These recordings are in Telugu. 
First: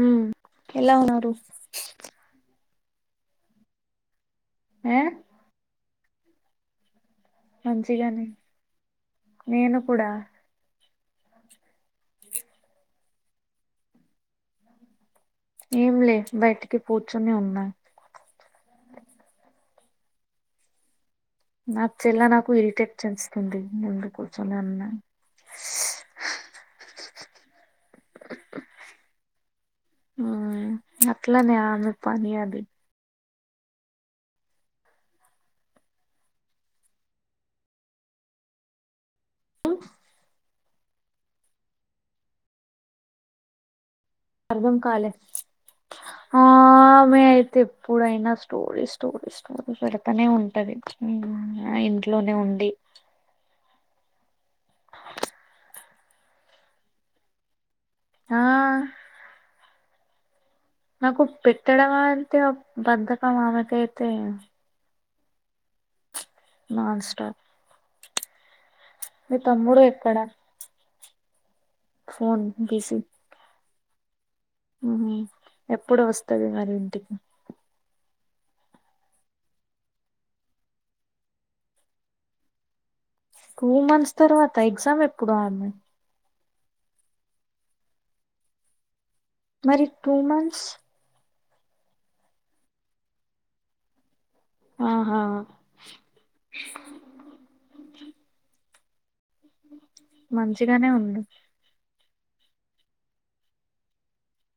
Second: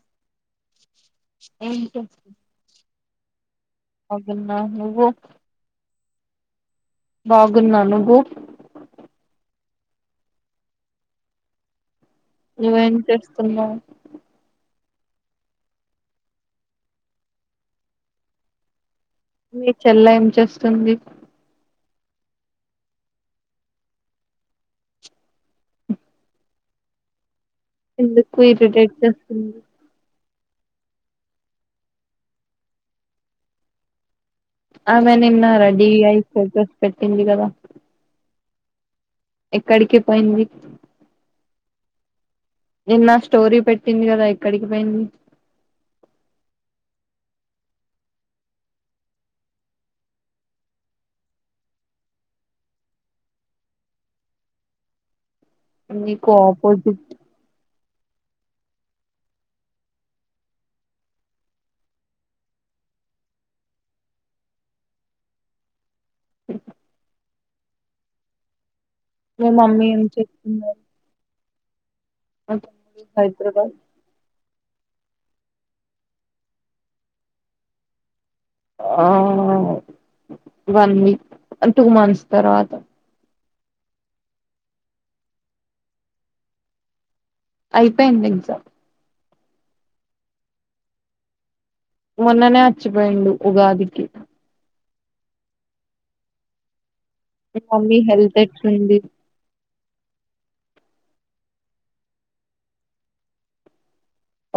ఉ ఎలా ఉన్నారు ఏం అనా ఆ నువ్వు బాగున్నా నువ్వు మంచిగానే నేను కూడా నువ్వేం చేస్తున్నావు ఏం లే బయటికి కూర్చుని ఉన్నాయి మీ చెల్ల ఏం చేస్తుంది నా చెల్లె నాకు ఇరిటేట్ చెస్తుంది ముందు కూర్చలే అన్నా ఎందుకు ఇరిటేట్ చేస్తుంది ఆ అట్లానే ఆమె పని అది ఆమె నిన్న రెడీ అఐ ఫోకస్ పెట్టింది కదా ఎక్కడికిే పోయింది ఇన్న స్టోరి పెట్టి అర్థం కాలే ఆమె అయితే ఎప్పుడైనా స్టోరీ స్టోరీ స్టోరీ పెడతానే ఉంటది ఇంట్లోనే ఉండి మీకు ఆపోజిట్ ఆ నాకు పెట్టడం అంటే బధకం ఆమెకైతే నన్ స్టాప్ మీ మే తమ్ముడు మమ్మీ ఏం ఎక్కడ చెప్తున్నారు ఫోన్ హైదరాబాద్. మీ ఎప్పుడు వస్తది మరి ఇంటికి. ఆహ్ వన్ వీక్ అంటే టూ మంత్స్ తర్వాత. టూ మంత్స్ తర్వాత ఎగ్జామ్ ఎప్పుడు ఆమే. అయిపోయింది ఎగ్జామ్. మరి టూ మంత్స్. మొన్ననే అచ్చిపోయిండు ఉగాదికి. ఆహా. మమ్మీ హెల్త్ ఎట్ల్ రండి. మంచిగానే ఉంది.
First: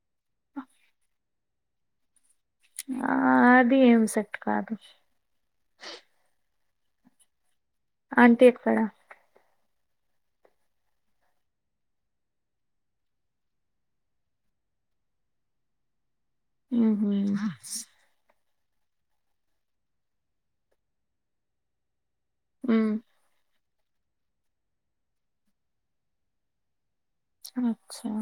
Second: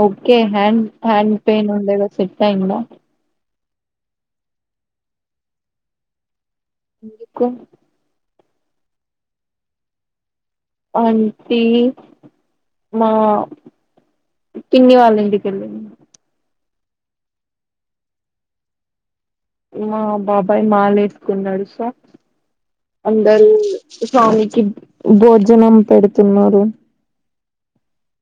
ఓకే హ్యాండ్ హ్యాండ్ పేయిన్ ఉందేదో చెక్. ఆహ్ ద్. ఏం సెట్ కాదు. ఇదికుమ్. అంటే ఎక్కడ. అంటే మా పిన్ని వాళ్ల ఇంటికి వెళ్లే ముందు. ఉమ్మ్. మా బాబాయ్ మాలేసుకున్నాడు ఉషా. ఉమ్ అందరు. స్వామికి భోజనం పెడుతున్నారు. అచ్చా.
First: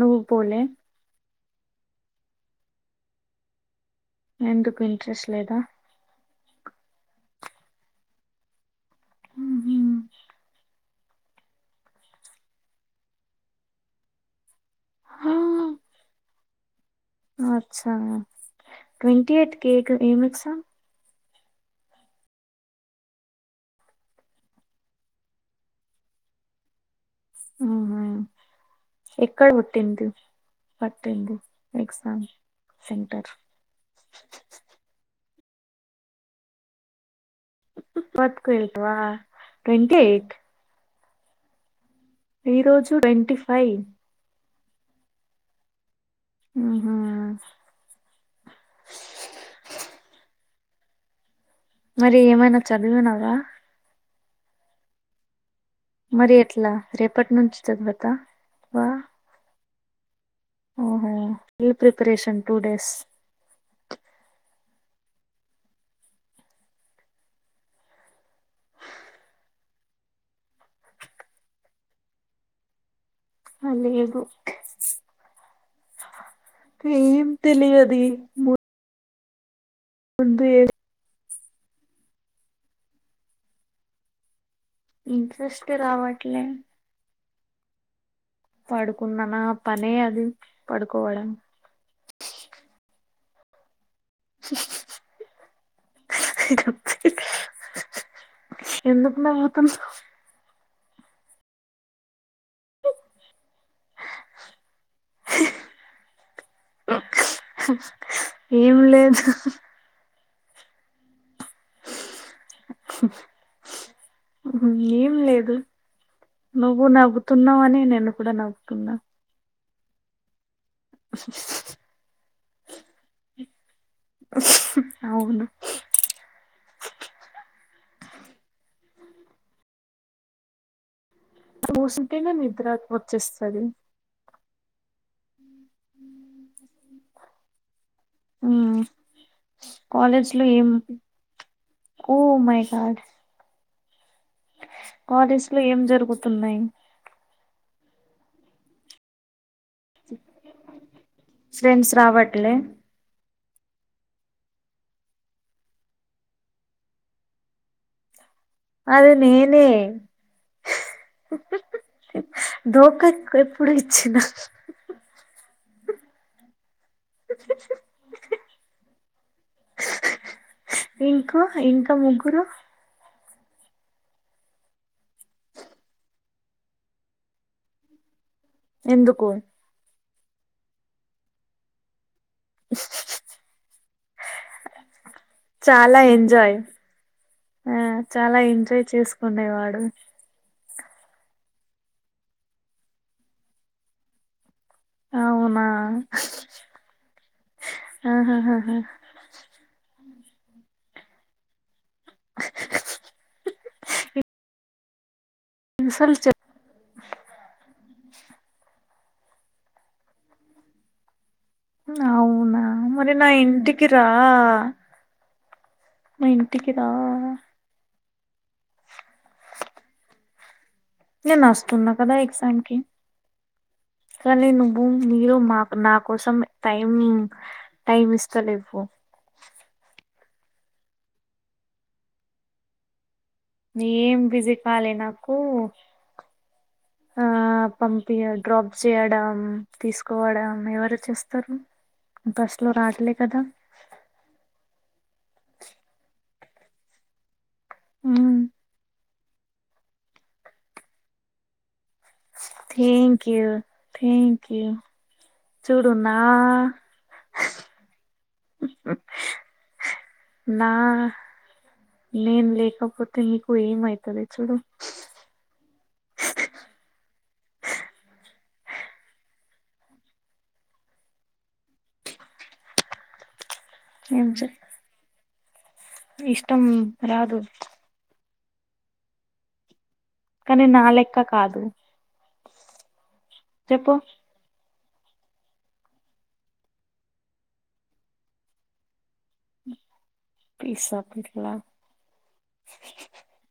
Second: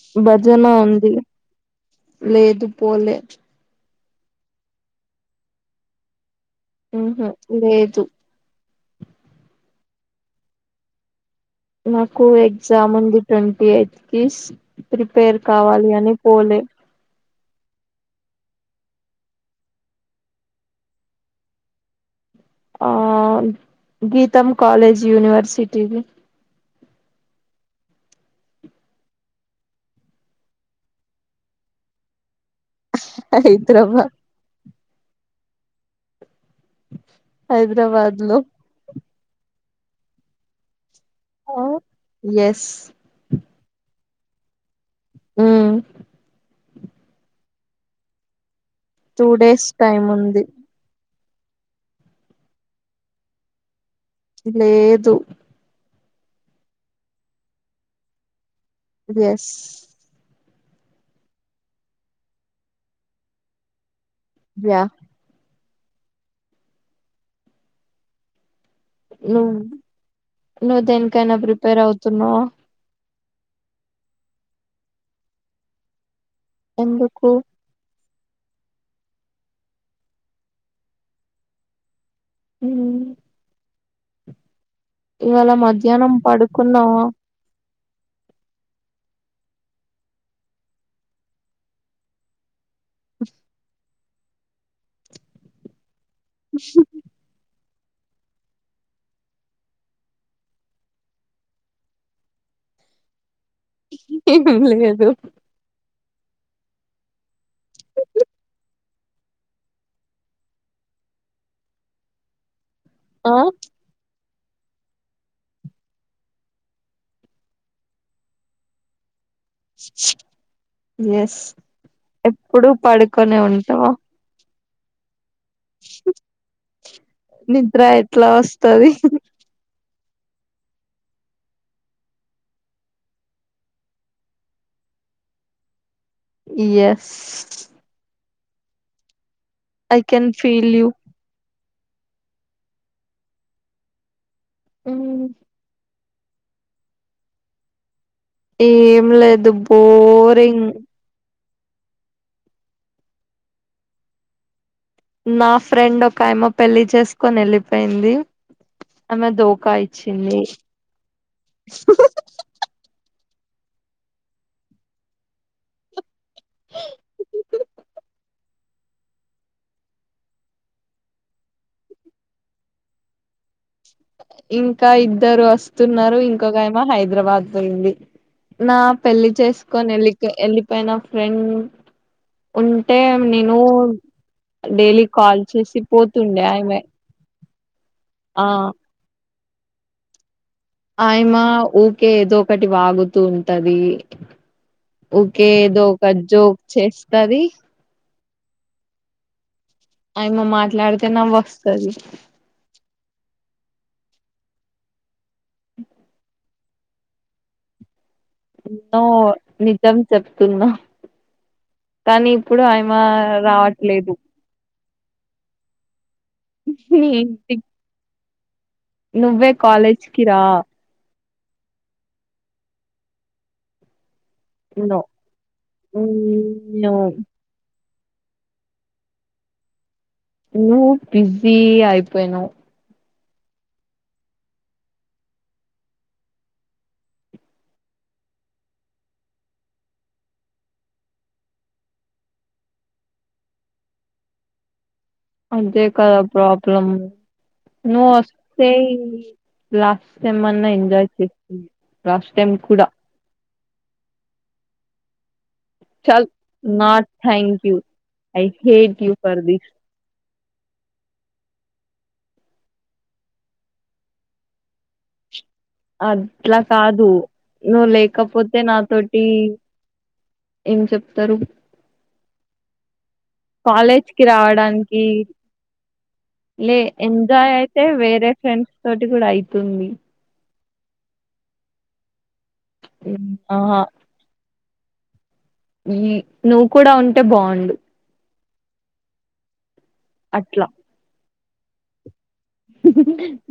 నువ్వు పోలే భజన ఉంది. లేదు పోలే. ఎందుకు ఇంట్రెస్ట్ లేదా. ఆహా లేదు. నువ్వేం. నాకు ఎగ్జామ్ ఉంది ట్వంటీ ఎయిత్ కి. ప్రిపేర్ కావాలి అని పోలే. అచ్చ ట్వంటీ ఎయిట్ కేక్ ఏం ఎగ్జామ్. ఆహ్ గీతమ్ కాలేజ్ యూనివర్సిటీది. ఆహ ఎక్కడ పుట్టింది పట్టింది ఎగ్జామ్. సెంటర్ ఇద్దరమా. హైదరాబాద్ లో. వత్కు వెళ్తవా ట్వంటీ ఎయిత్. ఆహ్ ఓ. ఈ రోజు ట్వీట్ ఫైవ్. ఉమ్మ్. అవునా. టూ డేస్ టైం ఉంది మరి ఏమైనా చదివినవా. లేదు. మరి ఎట్లా రేపటి నుంచి చదువద ఎస్ ఓహో ఫీ ప్రిపరేషన్ టూ డేస్ యా నువ్ నువ్వు దేనికైనా ప్రిపేర్ అవుతున్నావ అ లేేదు ఏ ఎందుకు తెలియాది ము ఉర్దూ ఏ ఉమ్ ఇవాళ ఇంట్రెస్ట్ మధ్యాహ్నం రావట్లే పడుకున్నావా పడుకున్నాన పనే అది పడుకోవడం చె ఎందుకు నవ్వుతున్నవ్వ్ ఏం లేదు ఏం లేదు ఆ ఏం లేదు నువ్వు నవ్వుతున్నావ అని నేన్ కూడా నవ్వుతున్నా ఎస్ ఎప్పుడు పడుకొనే ఉం ఏవో అవున నిద్ర ఎట్లా వస్తది కుసుంటేనే నిద్ర వచ్చేస్తుంది yes uh I can feel you oh my God college లో ఏం జరుగు తున్నాయి ఏం లేదు పోరింగ్ ఫ్రెండ్స్ రావట్లే నా ఫ్రెండ్ ఒక ఆయమ పెళ్లి చేసుకొని వెళ్ళిపోయింది అది ఆమె నేనే ధోకా ఇచ్చింది దోకా నాకు ఎప్పుడు ఇచ్చినా ఈ ఇంకో ఇంకా ముగ్గురు ఇంకా ఇద్దరు వస్తున్నారు ఇంకొక ఆమె హైదరాబాద్ పోయింది నా ఎందుకు పెళ్లి చేసుకొని ఎళ్ళి వెళ్ళిపోయిన ఫ్రెండ్ ఉంటే నేను డైలీ కాల్ చేసి చాలా పోతుండే ఎంజాయ్ ఆమె ఆ తండైవాడు ఆయమ ఊకే ఏదో ఒకటి వాగుతూ ఉంటది. ఒకకే అవునా ఏదో ఒక జోక్ చేస్తది. ఆహా హహ అయమ మాట్లాడితే నవ్ వస్తుది [unintelligible] ఇన్సల్ చె ఎన్నో నిజం చెప్తున్నా కానీ అవునా ఇప్పుడు ఆయమ మరి నా ఇంటికి రా రావట్లేదు మ ఇంటికిదా నీ ఇంటికి నువ్వే కాలేజికి రా న నస్తస్తుూన్నా కదా ఎగ్జామ్ కి కానీ నువ్వు నో మీరు మాకు నా కోసం టైం ను టైమ్ ఇస్తలే ఇవ ను బిజీ ఆయిపోయినవు ఏం బిజీ కాలి నాకు ఆ పంపి డ్రాప్ చేయడం తీసుకోవడం ఎవరు చేస్తారు బస్ లో రాటలే కదా. అదే కదా ప్రాబ్లం ఒకే లాస్ట్ టైమ్ మన్నా ఎంజాయ చేసి థ్యాంక్ యూ థ్యాంక్ యూ చూడు నా చల్ నోట్ thank you I hate you for this నా నేను లేకపోతే మీకు ఏమైతుంది చూడు. అట్లా కాదు నువ్వు లేకపోతే నాతోటి ఏం చెప్తారు కాలేజ్ కి ఏం చెప్ రావడానికి ఇష్టం లే రాదు ఎంజాయ్ అయితే వేరే ఫ్రెండ్స్ తోటి కూడా అయితుంది కానీ నా లెక్క కాదు ఆహా చెప్పు ఈ నువ్వు కూడా ఉంటే బాగుండు అట్లా పిసా ప ఇలా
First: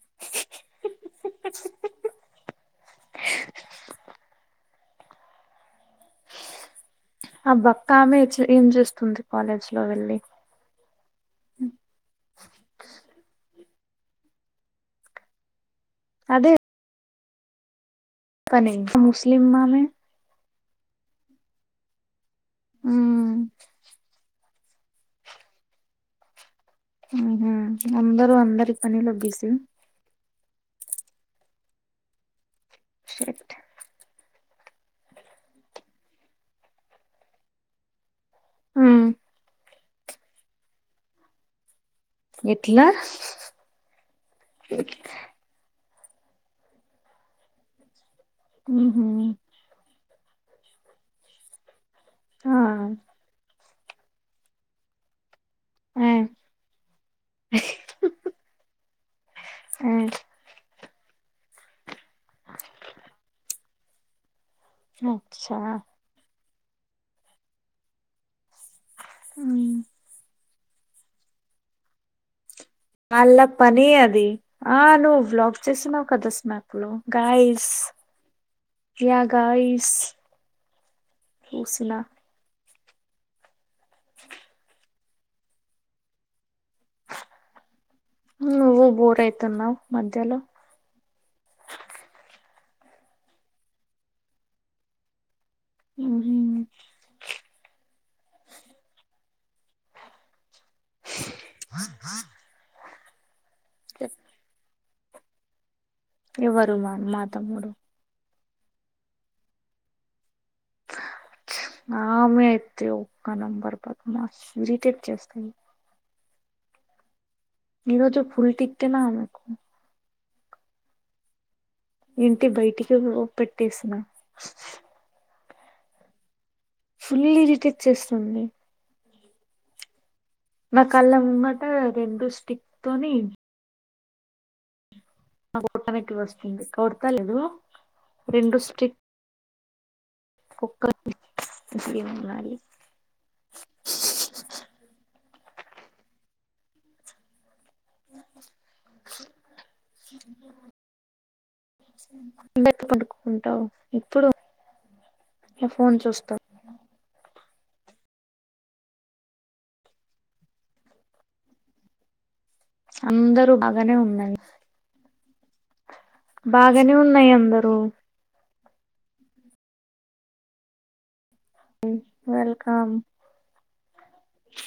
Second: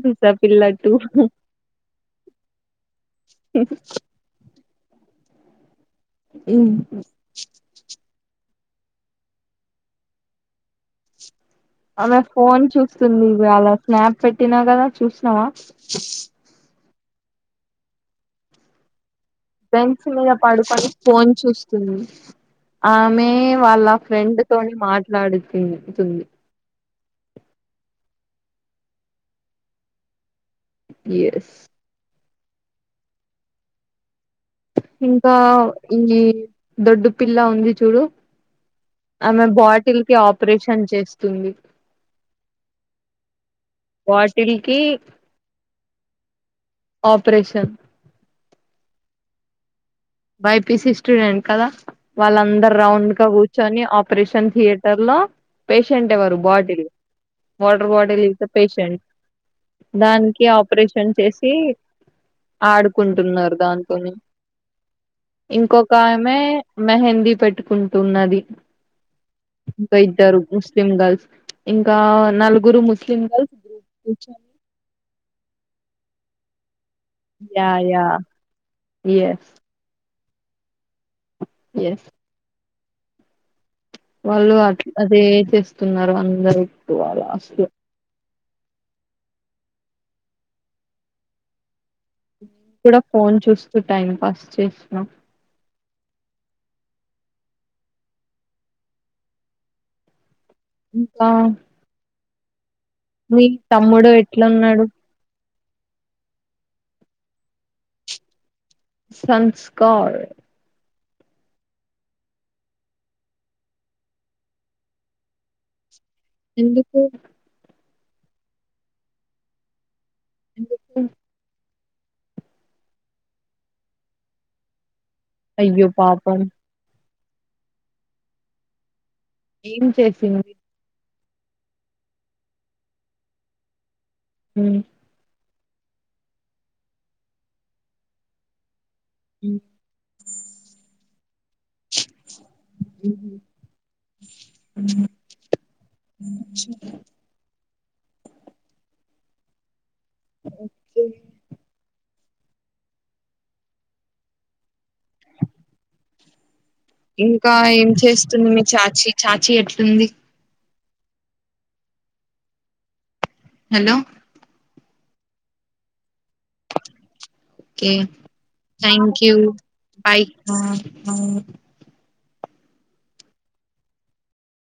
దూస పిల్లా టూ ఇ ఆ బక్క ఆమె ఏం చేస్తుంది కాలేజీ లో వెళ్ళి ఆమె ఫోన్ చూస్తుంది ఇవి అలా స్నాప్ పెట్టినా కదా చూసినవా అదే పనీ మూస్ స్లిమ్ ఆమె బెంచ్ మీద పడుకొని ఫోన్ చూస్తుంది. ఆమె మ్మ్. వాళ్ళ ఫ్రెండ్ తోని మాట్లాడుతుంది తుంది ఉహు అందరు అందరి పనిలో బిజి ఎస్ షట్ ఇంకా ఈ దొడ్డు పిల్లా ఉంది చూడు ఆమె బాట్ పిల్కి ఆపరేషన్ చేస్తుంది [inaudible] ఎట్లా బాటిల్ కి ఆప్రేషన్ ఉహు బై. పి. సి స్టూడెంట్ కదా? ఆ వాళ్ళందర్ రౌండ్ గ కూర్చ్ చని ఆపరేషన్ తీయేటర్లో ఆ పేషెంట్ ఎవరు bottle water bottle is the patient ఆ దానికి ఆప్ పరేషన్ చేసి ఆడుకుంటున్నారు దాని కొని అచ్చా ఇంకొక ఆమె మెహంది పెట్టుకుంటున్నది. మ్మ్. పెయింటర్ పూస్ సేమ్ గర్ల్స్ ఇంకా నల్ వాళ్ళ పని అది కదా స్మాప్ hello guys yeah yeah yeah yes guys పూసున్న ఎస్ వాళ్ళు అట్ అదే చేస్తున్నారు అందరు ఎప్పు లాస్ట్లో నువ్వు బోర్ ఐతున్నవ్ మధ్యలో కూడ ఫోన్ చూస్తూ టైం పాస్ చేస్తున్నవ్ [unintelligible] ఇంకా మి తమ్ముడు ఎట్లున్నాడు ఎవరు మా తమ్ముడు సంస్కార్ ఆమె ఐతే ఒక్క నెంబర్ బద్మశ్ ఇరిటేట్ చేస్తుంది ఎందుకూ ఈ రోజ ఫుల్ టిక్కన ఆమెకు ఎందుకూ ఇంటి బైటికి లొ పెట్టేసిన అయ్యో పాపం ఫుల్లీ డిటెక్ చేస్తుంది ఏం చెస్ నకల్లం ముగట రెండు స్టిక్ తోని ఉమ్ నా కూటమికి వస్తుంది కొడత లేదు రెండు స్ట్రిక్ ఉమ్ ఒక్కని [unintelligible] ఓకే [unintelligible] పడుకుంటావు ఎప్పుడు ఫోన్ చూస్తావ్. ఇంకా ఏం చేస్తుంది చాచీ చాచీ ఎట్లుంది అందరూ బాగానే హలో ఉన్నాయి. బాగానే ఉన్నాయి అందరూ okay thank you bye welcome